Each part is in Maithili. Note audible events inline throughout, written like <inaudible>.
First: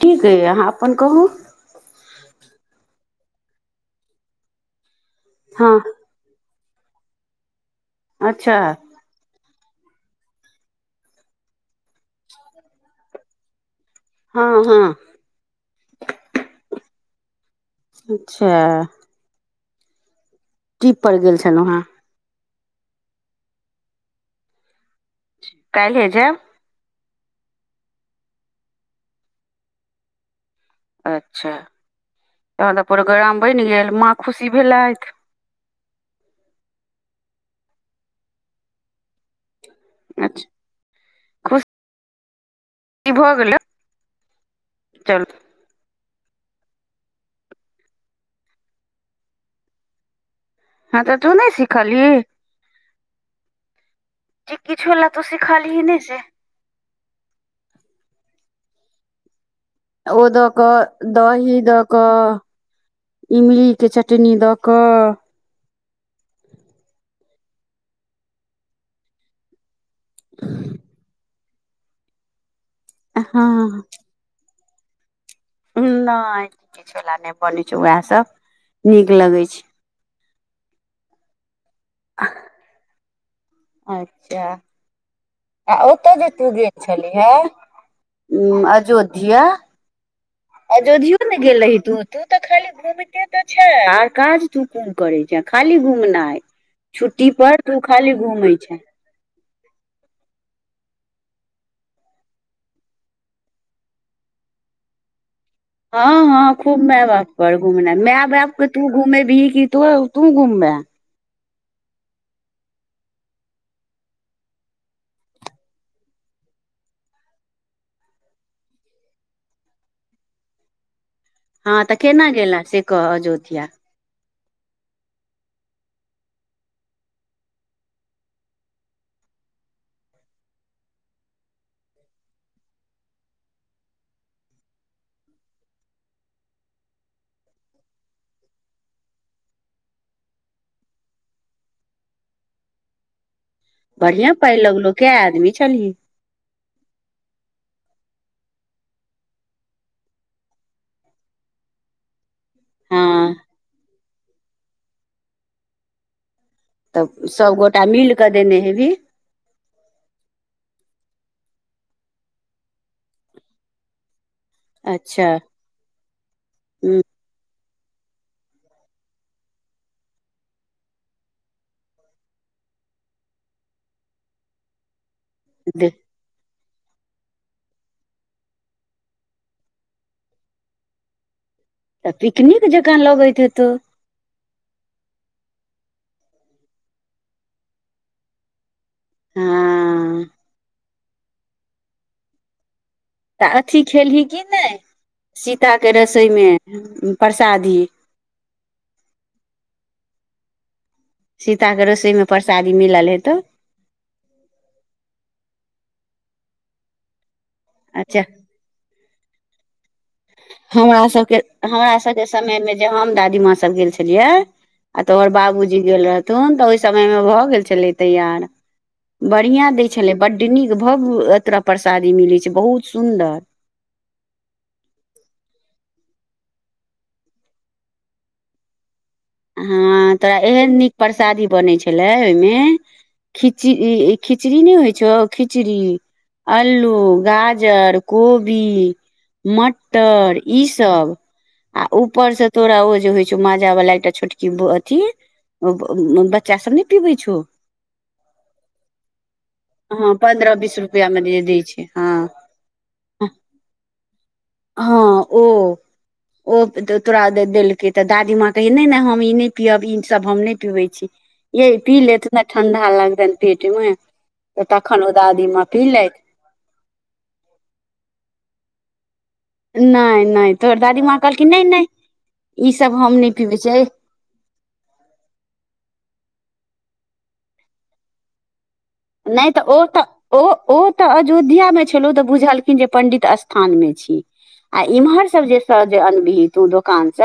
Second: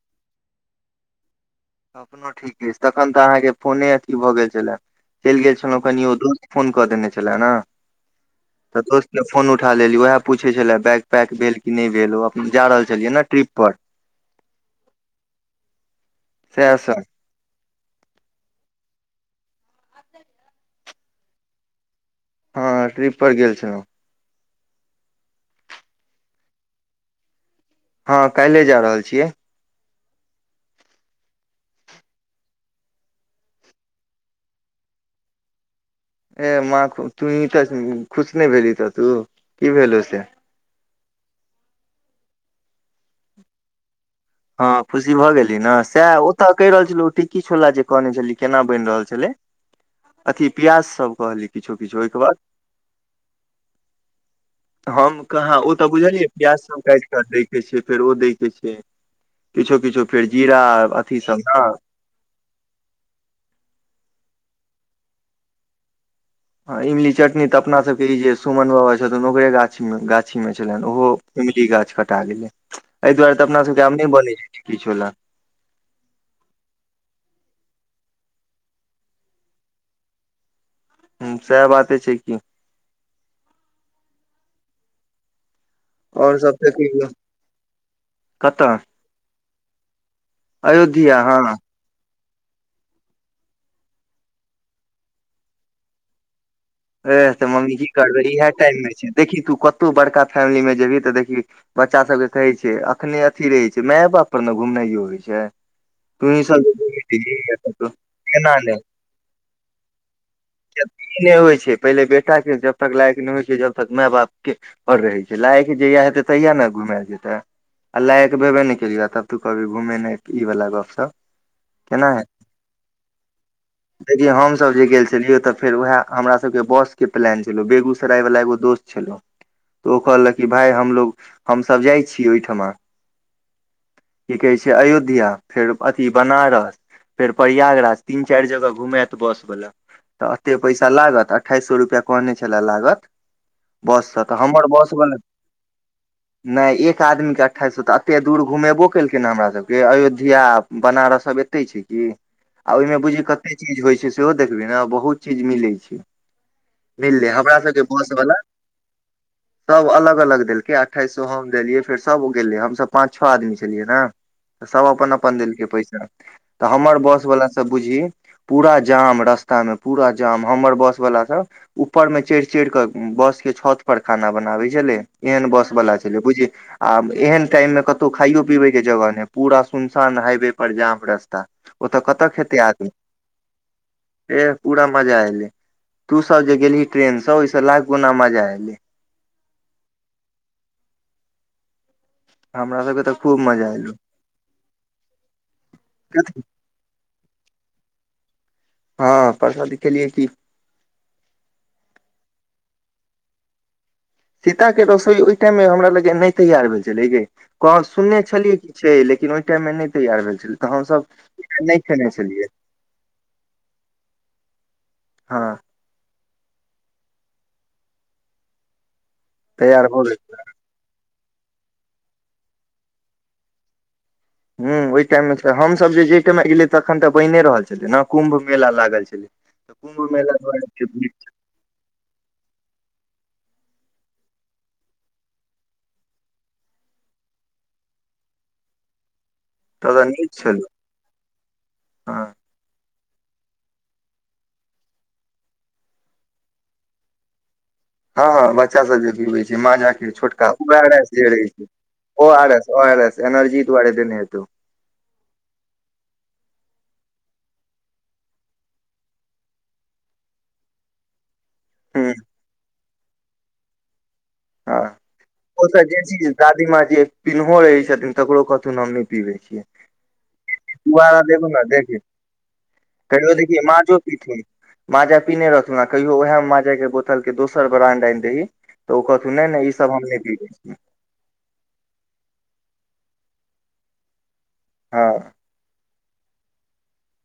ठीक अय अहाँ अपन कहू अपनो ठीक अछि तखन तऽ अहाँकेँ फोने अथी भऽ गेल छलै चैल गेल हँ छलहुँ कनि ओ दूध फोन कऽ देने छलै नऽ अच्छऽ दोस्त केँ फोन उठा लेलि ओहै पूछै छलै बैग पैक भेल की नइ भेल ओ अपने जा रहल छलियै नऽ ट्रिप पर हँ हँ सैह सब अच्छऽ ट्रिप पर गेल छलहुँ हँ हँ हँ ट्रिप पर गेल छलौ काइले जैब हँ काइले जा रहल छियै अच्छा तहन तऽ प्रोग्राम बैन गेल माँ खुशी भेलैथ ए माँ खु तुही तऽ खुश नइ भेलही तऽ तू की भेलौ से अच्छा ई भऽ गेलै हँ खुशी चलू भऽ गेली नऽ सैह ओतऽ कहि रहल छलहु ओ टिक्की छोला जे कहने छलही केना बैन रहल छलै अथी प्याज हँ सब तऽ तू कहली नहि किछो किछो ओहिकेँ सिखलही बाद जे किछो लए हम तू कहाँ ओ सिखलही तऽ नहि से बुझलियै प्याज सब काइट कऽ दैय कऽ छै फेर ओ दैय कऽ छै किछो किछो ओ फेर द जीरा कऽ अथी सब दही ने द कऽ इमली केँ चटनी द कऽ हँ इमली चटनी तऽ अपना सबके ई जे सुमन बाबा छथुन ओकरे गाछीमे गाछीमे छलैन उहो इमली गाछ कटा गेलै एय दुआरे हँ तऽ अपना सभ केँ आब नय बनै छै टिक्की छोला नय किछो लऽ नय बनै छै वैह सब नीक लगे छै हूँ सैह बाते छै की अच्छऽ आ ओतऽ जे और तू सब तऽ गेल कहियौ छलहि है उ कतऽ अजोध्या अजोधियो अयोध्या नऽ हँ गेल रही तू तू तऽ खाली घूमिते तऽ छे आर काज तू कोन करै छ खाली घुमनाइ छुट्टी एह तऽ पर मम्मी तू की खाली करबै इएह घूमै टाइम छेय मे छै देखी तू कतहुँ बड़का फैमिली मे जेबही तऽ देखही बच्चा सभ केँ कहै छै अखने अथी रहै छै माए बाप पर नऽ घुमनाइयो होइ छै हँ - तूही हँ सब जे खूब माय बाप पर देखबही तो घूमना माय बाप एना कऽ नहि तू घूमेबहि की तो तू घूमबे ई नय होइ छै पहिले बेटा केँ जब तक लायक नय होइ छै जब तक माय बाप केँ पर रहै छै लायक जहिया हेतै तहिया नऽ घुमायल जेतै आ लायक भेबे नहि केलियह तब तू कहभी घूमे नहि ई वाला गप स ह तऽ केना गेलें से कह अयोध्या देखियौ हमसभ जे गेल छलियै तऽ फेर उएह हमरा सब के बस के प्लान छलो बेगूसराय वला एगो दोस्त छलो तऽ ओ कहलक कि भाय हमलोग हमसभ जाइ छी ओहिठिमा की कहै छै अयोध्या फेर अथी बनारस फेर प्रयागराज तीन चारि जगह घुमत बस वालला तऽ एते पैसा लागत तऽ अठइस सए रुपैआ कहने छले लागत बस स बढ़िया तऽ। पाइ हमर बस लगलो कै वला आदमी छलही नहि एक आदमीके अठाइस सए तऽ एतेक दूर घुमेबो केलकिन ह हमर सभके अयोध्या बनारस सब छै की आ ओहिमे हँ बुझिय कते चीज होइ छै सेहो देखबै ने बहुत चीज मिले छै तऽ मिलले हमरा सबके सभगोटा बस मिल कऽ बला देने हेबही सब अलग अलग देलकै अठईस सए हम देलियै फेर सब गेलै हमस पाँच छओ आदमी छलियै ने तऽ सब अपन अच्छा अपन देलकै पैसा तऽ हमर ह बस वला बुझी पूरा जाम रास्तामे पूरा जाम हमर बस वलाा सब ऊपर में चढ़ि चढ़िक बसके छत पर खाना बनाबै छलै एहन बस तऽ वला छलै बुझी आब एहन टाइम मे कतहु खाइयो पीबे के जगह नहि पूरा सुनसान हाइवे पर जाम रस्ता ओत कत खेते पिकनिक आदमी जकाँ लगैत हेतौ ऐह पूरा मजा एले तू सब जे गेलही ट्रेन से ओहिस लाख गुना मजा एले हँ हमरा सबके त अथी खेलही की नै सीताके रसोइमे परसादी हँ परसादी खेलियै की सीताके रोसोइमे परसादी मिलल हेतौ सीताके रसोई ओइ टाइममे हमरा लागैया नै तैयार भेल छलै गे कह सुनने अच्छा छलियै की से लेकिन ओइ टाइममे नै तैयार भेल छलै न हमरा सबके हमरा सबके समय मे जे हम दादीमााँ सब गेल छलियै आ तोहर हँ बाबू जी जे गेल रहथिन ओइ समयमे भऽ गेल रहय तैयार, बढ़ियां तैयार दै भऽ गेल छलै बड्ड बड नीक भव्य एतर परसादी मिलै छै बहुत सुंदर हुं ओइ टाइममे छै हमसब जे जै टाइमे गेलियै तखन त बनिये रहल छलै न कुम्भ मेला लागल छलै तऽ कुम्भ हंअ तोरा मेला एहन नीक परसादी बनै छलै ओइमे खिची ई खिचड़ी नै होइ छौ खिचड़ी अल्लू गाजर कोबी त नीक मटर ई छलै सब आ हँ ऊपर से तोरा ओ जे होइ छौ माजा वला एकटा छोटकी अथी बच्चा सब नै पिबै छौ हँ हँ बच्चा सब जे पीबै छै माजाके हँ छोटका पन्द्रह बीस उएह रुपआ मे जे रहै दै छै हँ O R S O R S energy दुआरे देने हेतौ हँ ओ ओ तोरा देलकै तऽ दादीमाँ कहय नै नै हम हम ई नै पिअब ई सब हम नै पिबै छी यै पी ह लएथु ने ठंडा लगतनि पेटमे तखन ओ दादीमां पिलथि दादीमां जे पिन्हो रहै छथिन तकरो कहथुन हम नै पिबै छी नहि नहि तोहर दादीमाँ दुबारा कहलखिन देबहुन ने नहि नहि देखी, ई सब हम नहि कहिओ पीबै देखही छियै माजो पिथुन माजा पिने रहथुन आ कहियो उहा माजाके बोतल के दोसर ब्रांड आइनदही त ओ कह नै नै ई सब हम नैप पिबै छी त अयोध्यामे छलौ त बुझलखिन जे पंडित स्थानमें छी आ हँ इम्हर सब जे तऽ जे अनबिही तू दोकानस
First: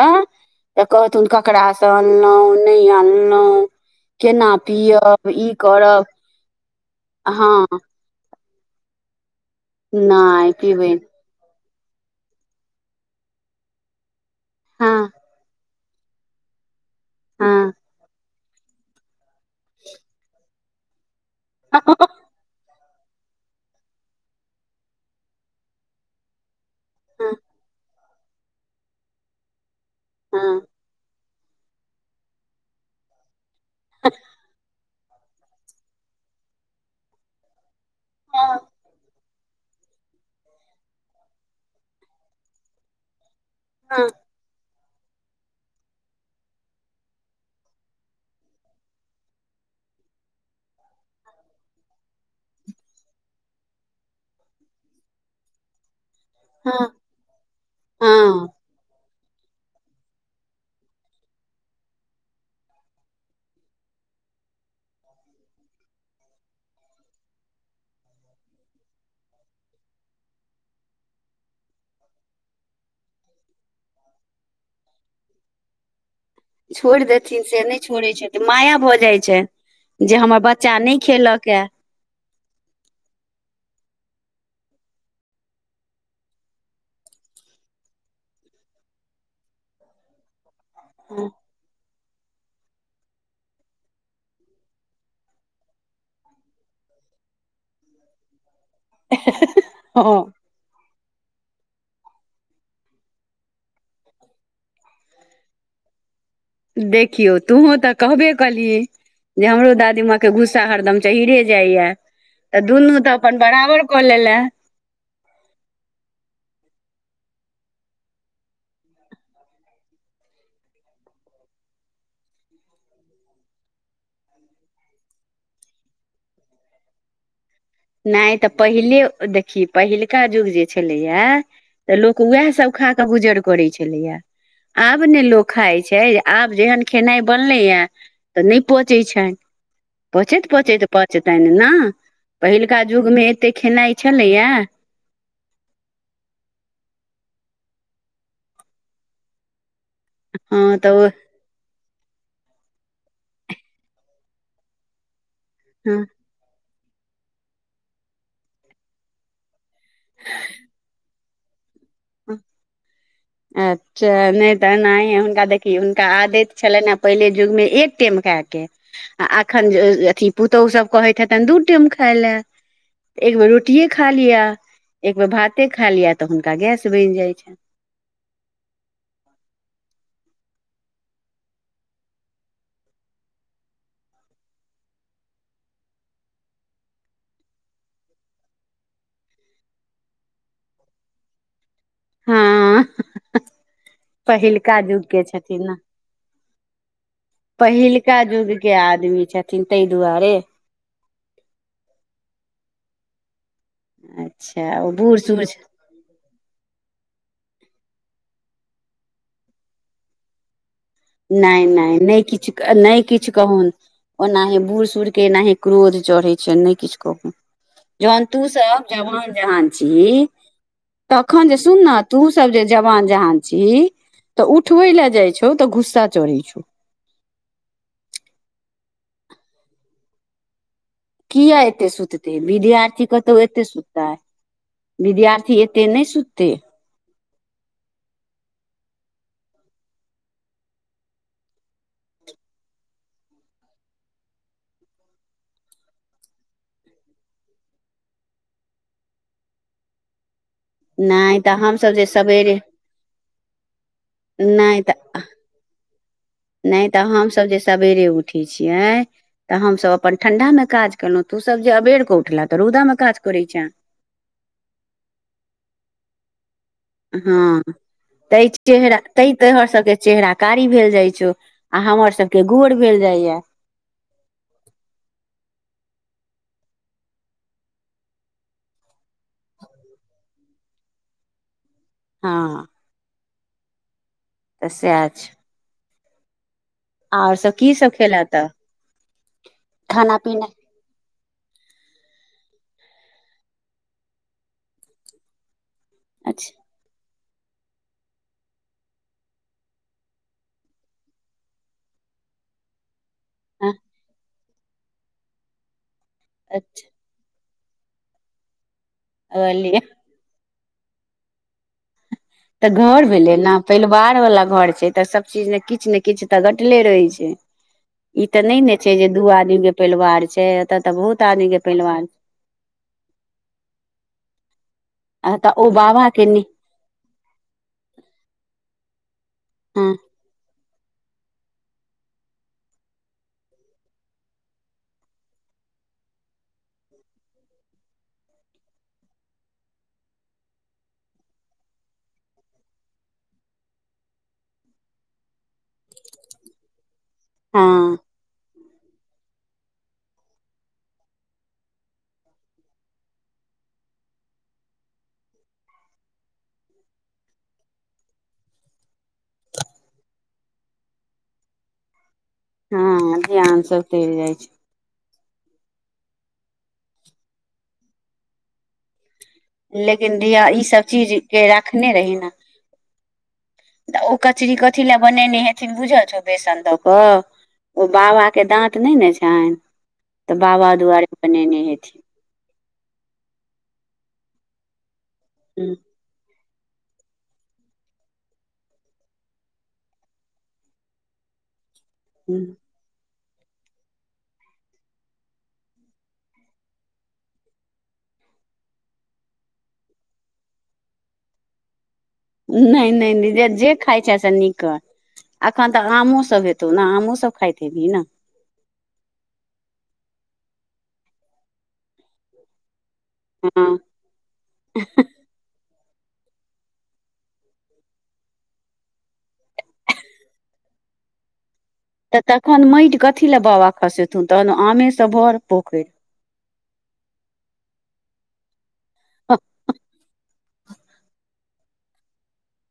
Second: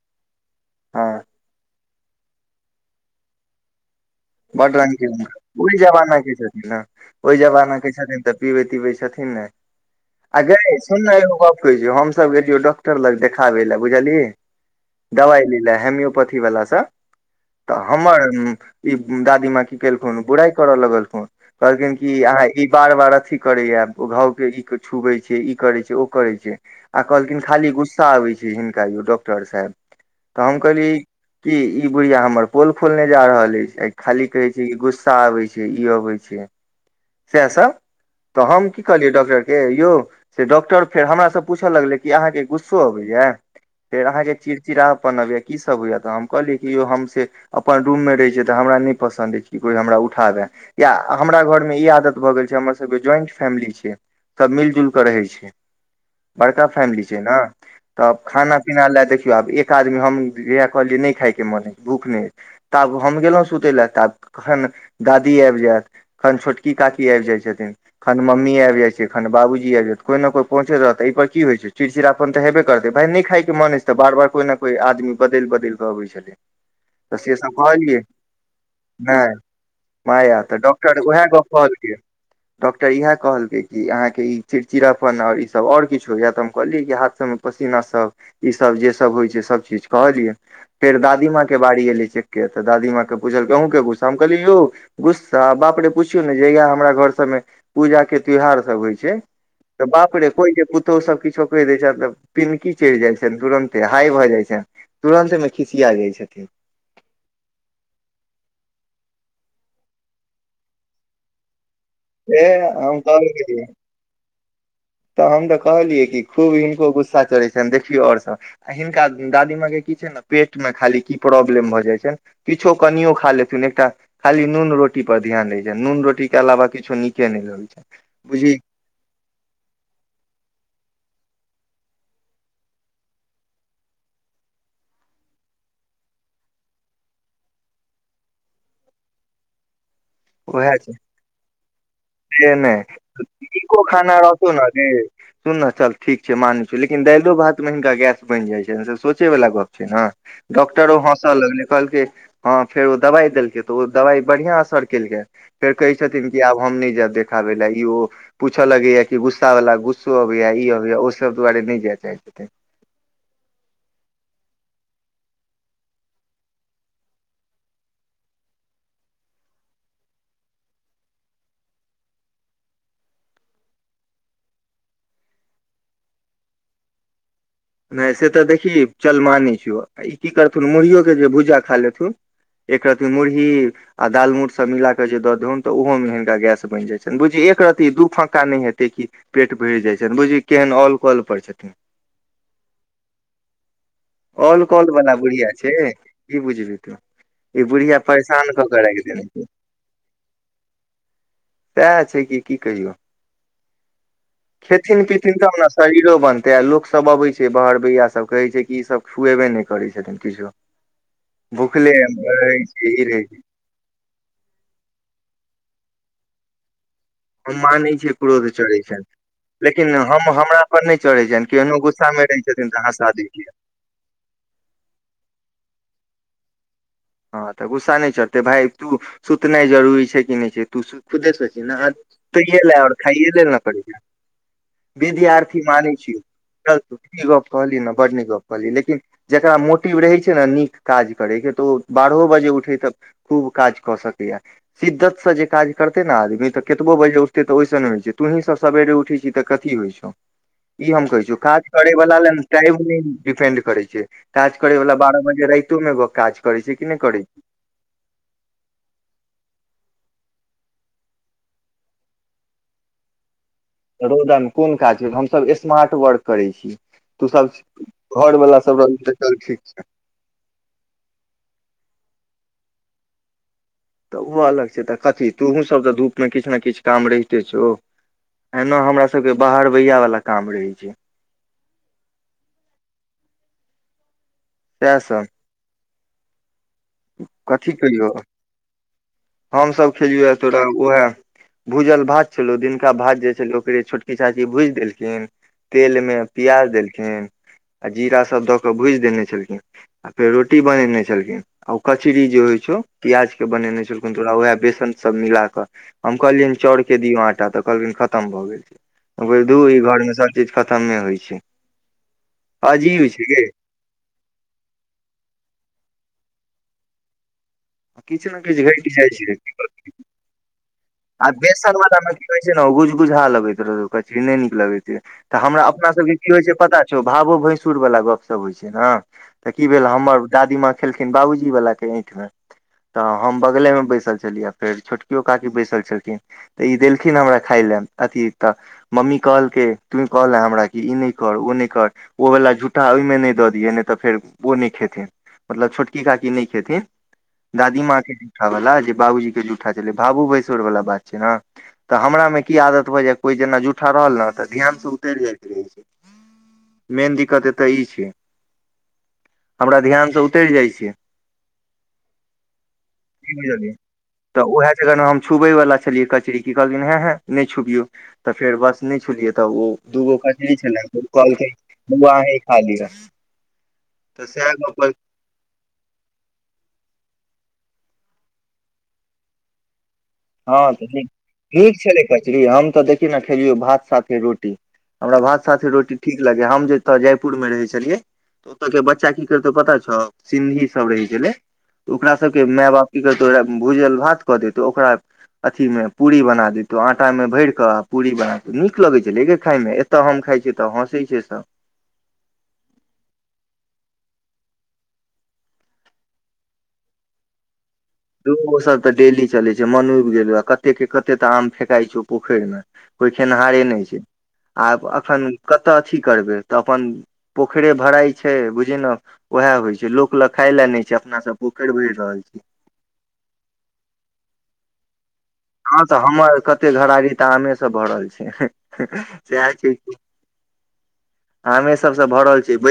त हँ कहथुन ककरास अनलौ नै अनलौ बड रंगके ओइ करब जमाना के छथिन न ओइ जमाना हँ के छथिन त पिबै तिबै छथिन नैय, आ नहि गै पीबै सुन न एगो गप हमसब गेलियौ डॉक्टर लग देखाबै ले बुझलही, हँ दवाइ लै ले हेमियो पथी वला स हँ त हमर ई दादी मां की केलखुन बुराई करऽ लगलखुन हँ कहलखिन की आहा आइ ई बार बार अथी करैया ओ घावके ई छुबै छै ई करै छै ओ करै छैय आ कहलखिन खाली गुस्सा आबै छै हिनका यौ डॉक्टर साहेब तऽ हँ हम कहलिअइ ई ई बुढ़िया हमर पोल खोलने जा रहल अ इ आ खाली कहै छै कि गुस सा आबै छै ई अबै छै सैह सब तऽहम की कहलियै डॉक्टर हे यौ से डॉक्टर फेर हमरा स पूछ लगलै कि अहाँ के गुस्सो अबैया फेर हँ अहाँके चिड़चिड़ापन अबैया की सब होइया तऽ हम कहलियै कि यौ हम सेऽ अपन रूम मे रहै छिअइ से हमरा नै पसन्द अछि कि कोइ हमरा उठा बैय या हमरा घर मे ई आदत भ गेल छै हमर सबके ज्वाइंट फेैमिली छैय सब मिल जुलिकऽ रहै छै बड़का हँ फैमली छिय न तब हँ खाना पीना लैय देखियौ आब एक आदमी हम जहिया कहलियै नै खाइके मोन है भूख नै है ताब हम गेलौं सुतै ले ताब कखन दादी आबि जाएत खन छोटकी काकी आब जाइ छथिन खन मम्मी आबि जाइ छै खन बाबूजी आबि जाएत त कोई ने कोई पहुंचैत रहत तऽ ऐ पर की होइ छैय चिड़चिड़ाप पन त हेबे करतै भाइ नै खाइ के मन अछि त बार बार कोई ने कोई आदमी बदलबदल क आबै छथिन छोरि देथिन से नै य छोड़े, छथिन माया भ जाइ नहि छैय जे माया हमर तऽ बच्चा नय डॉक्टर उएह खेलक गप ए कहलकै डॉक्टर इएह कहलकै कि अहाँके ई चिड़चिड़ापन आर ई सब आओर किछु होइया तऽहम कहलियै कि हाथ मे पसीना सब ई सब जे सब होइ छैय सभ चीज कहलिय फेर ह दादीमां के बारी एलै चेक के तऽ दादीमाां के पुछलखिन अहुं के गुस्सा हम कहलिअनि यौ गुस्सा बाप रे पुछियौ नै जहिया हमरा घर सबमे पूजा के त्योहार सब जै होइ छै तऽबाप हँ रे कोइ जे पुत तो सभ किछो कहि दै छै न तऽ पिनकी चढ जाइ छनि तुरन्ते हाइ भ जाइ छैन तुरन्तमे खिसिया जाइ छथिन देखियौ तुहूँ तऽ कहबे कलिही जे हमरो दादी माँ के गुस्सा हरदम चहिरे जाइया से तऽ दुनू हम तऽ कहबे अपन केलियै बराबर कऽ लेलैऽ तऽ हम तऽ कहलियै कि खूब हिनको गुस्सा चढ़ै छैन देखियौ आओर सब आ हिनका दादी माँ के की छैन ने पेट मे खाली की प्रॉब्लम भऽ जाइ छैन किछो कनियो खा लेथुन एकटा खाली नून रोटी पर धियान रहय छैन, नून रोटी के अलावा किछो नीके नय लगै छैन नै तऽपहिले देखही पहिलका युग जे छेलैया त लोक उएह सभ खा क ऽ गुजर करै छलैया आब ने लोक खाइ छै आब जेहेन खेनाइ बनलै ऐ तऽ नै पचै छैनपचैत उएह पचैत छै पचैन न से नहि नीको खाना छलैया रहतौ न जी सुन ने चल ठीक छै माने छी यौ लेकिन दालियो भातमे हिनका गैस बनि जाइ छै ने सोचे वाला गप्प छै ने हँ डॉक्टरो तऽ ओ हंस हंसऽ लगलै कहलक हाँ फेर ओ दबाइ देलकै तऽ ओ दबाइ बढ़ियाँ असर केलकै फेर कहै हँ छथिन कि आब हम नहि जायब देखाबे ला इ ओ पूछय लगै या कि गुस्सा वला गुस्सो अबैया ई अबैया ओ सब दुआरे नहि जाए चाहै छथिन अं चाहे नहि तऽ एनाहिं हुनका देखियो हुनका आदत छलनि हें पहिले जुगमे एक टाइम खाइके आ एखन जे अथि पुतोहु सब कहैत हेतन दू टाइम खाइ लाए एक बेर रोटिए खा लिअ एक बेर भाते खा लिअ तऽ हुनका गैस बनि जाइ छनि नहि से तऽ देखिहीं चलमाने छीयौ ई की करथुन मुरहीयो के जे भुजा खा लेथुन एकरती मुड़ही आ दाल मूट सभ मिलाकऽ जे दऽ दहुन तऽ ओहोमे हिनका गैस बनि जाइ छनि बुझिहीं एक रत्ती दू फँका नहि हेतै की पेट भरि जाइ छनि बुझहीं केहन औल कल पर छथिन ऐं-ह-ह ऑल कॉल वला बुढ़िया छै की बुझबिंहीं ई बुढ़िया पहिलका परेशान युग कऽ के राखि देने आदमी छै छथिन ताहि दुआरे सहाए छै कि की कहियो अच्छा ओ खेथिन बूढ़ पीथिन सूढ़ तब ने शरीरो बनतै आ लोक सब अबे छै बाहर भैया सब कहै छै की ई सब खुएबे नहि करै छथिन किछो नै नै भुखले नहि किछ रहै छै नहि ई रहै किछ छै कहून ओनाहिं बूढ़ सूढ़के एनाहिं क्रोध चढ़ै छै नहि किछ कहून हम मानै छियै जहन तू क्रोध सब चढ़ै छनि जवान जहान लेकिन छीहिं हम हमरा पर नहि चढ़ै तखन छनि जे सुन केहनो ने गुस्सा तू मे रहै सब जे छथिन तऽ जवान हँसा दै जहान छियै छी तऽ उठबै लाए जाइ छौ तऽ गुस्सा चढै छौ हाँ तऽ गुस्सा नहि चढ़तै भाइ तू सुतनाइ जरूरी छै की नहि छै तू खुदे किया सोचहिं नऽ एते तऽ सुततै सूतै लाए आओर विद्यार्थी खाइ कतौ लाए न एते करै छै सुततै विद्यार्थी बिधार्थी एते माने नहि छी सुततै गलती ई गप्प कहलियै नऽ बड्ड नीक गप्प कहलियै लेकिन जेकरा मोटिव रहै छै नऽ नीक काज करैके तऽ ओ बारहो बजे उठेय तऽ खूब काज कऽ सकैया शिद्दतसँ जे काज करतै ने आदमी तऽ कतबो बजे उठतै तऽ ओहिस नहि होइ छै तूंही सब सवेरे उठै छीहीं तऽ कथि होइ छौ ई हम कहै छीयो नहि तऽ काज करै हमसभ जे वला लाए ने सवेरे टायम नै डिपेंड करै छै काज नहि करैवला तऽ बारह बजे राइतोमे ग- काज करै छै नहि कि तऽ करै छै। हमसभ जे सवेरे उठै छियै तऽ हमसभ अपन ठंडांमे काज केलहुँ तऽ सभ जे अबेर कऽ उठलेंह तऽ रौदामे काज करै छाँ रौदामे कोन काज भेल हमसभ स्मार्ट वर्क करै छी तू सब हाँ घर तै वाला सब रह चेहरा तऽ तै चल ठीक तोहर छै, सबके चेहरा कारी भेल जाइ छो आ हमर सबके गोर भेल जाइ या तऽ ओ अलग छै तऽ कथि तोहूँसभ तऽ धूपमे किछु ने किछु काम रहिते छौ एना हमरा सबके बाहर भैया वला काम रहै छै हाँ तऽ सएह साह छै आओर सब कथि की सब केलियौ खेला तऽ हमसभ खाना खेलियौ या पीना तोरा ओहा भूजल भात छलौं दिनका भात जे छलै ओकरे छोटकी चाची भूजि देलखिन तेलमे अच्छा प्याज देलखिन आ जीरा सभ दऽ कऽ भुजि देने छलखिन आ फेर रोटी बनेने छलखिन ओ कचरी जे होइ छौ प्याज केँ बनेने छलखुन तोरा उहै बेसन सभ मिला कऽ हम कहलियै अच्छा चौर केँ दिऔ आटा तऽ कहलिन खतम भए गेल छै हम दू ई तऽ घर में चीज खतम होइ छै तऽ घर अजीब छै भेलै गे न परिवार वला घर छै तऽ सब चीज ने किछ नै किछ तऽ घटले रहै छै ई किछु तऽ नै किछु ने घटि छै जे जाइ दू आदमी केँ परिवार छै एत तऽ बहुत आ आदमी केँ बेसन वाला परिवार मे छै की कहै छै न ओ गुज गुजहा लगैत रह कचरी नै नीक लगै तऽ हमरा ओ अपना बाबा सब केँ के की होइ नी छै पता छौ भावो भैंसुर वला गप सब होइ छै न तऽ की भेल हँ हमर दादी माँ खेलखिन बाबूजी बला केँ ऐठ में तऽ हम बगले में बैसल छलियै फेर छोटकियो काकी बैसल छलखिन तऽ ई देलखिन हमरा खाय लए अथी तऽ मम्मी कहलकै तुी कहल हमरा कि ई नै कर ओ नै कर ओ वला झूठा ओइमें नै दऽ दियै नै तऽ फेर ओ नै खेथिन मतलब छोटकी काकी नै खेथिन दादी हँ माँ केँ जूठा वला जे बाबूजी केँ जूठा छलै भाबो भैसुर सुर वला बात छियै न तऽ हमरा म की आदत भै जा कोई जेना जूठा रहल न तऽ ध्यान से उतरि जाइत रहै छै मेन दिक्कत एतऽ ई छै हमरा ध्यान से उतर जाइ छियै हँ <inaudible> की ध्यान बुझलही सब चलि जाइ तऽ छै उहे जरन हम छुबै वला छलियै कचरी की कहलिन हे हे नै छुबियौ तऽ फेर बस नै छुलियै तऽ ओ दूगो लेकिन धिया कचरी ई सब छले ओ चीज के कहलकै राखने बौआ रही ने अहीं खा लिए तऽ ओ कचरी कथी लऽ ब नेने हेथिन बुझल छौ बेसन दऽ कऽ ओ बाबा कऽ दाँत नै न छैन तऽ बाबा हँ तऽ दुआरे बनेने नीक हेथिन छलै हम तऽ देखी ने खेलियौ भात साथे रोटी हमरा भात साथे रोटी ठीक लगै हम जेतऽ जयपुर में रहै छलियै ओतऽ कऽ बच्चा की करतौ पता छौ सिन्धी सब रहै छै लै ओकरा सब कऽ मैय बाप की करतौ भूजल भात कऽ देतौ ओकरा अथी में पूरी बना देतो आटा में भैर कऽ पूरी बना नीक लगैत छलै गै खाय में ऐत हम खाइ छियै तऽ हँसै छैै सब नै नै नै जे जे खाइ छै से नी क अखन तऽ आमो सब हेतौ न आमो सब खैत हेबही न धु ओ सब तऽ डेली चलै छै मन उइब गेलो कते केँ कते तऽ आम फेेकई छौ पोखैर में कोइ खेनहारे हँ नै छै आब एखन कत अथी करबै तऽ अपन पोखरे भराई छै बुझी न उहै होय छै लोक लऽ खाय लऽ नै छै अपना सब पोखैर भैर तऽ तखन माइट कथी लए बाबा खसेथुन तहन आमे स भर हँ पोखरि तऽ हमर कते घरारी तऽ आमे से भरल छै सेहा की <inaudible> आमे सब स भर छैय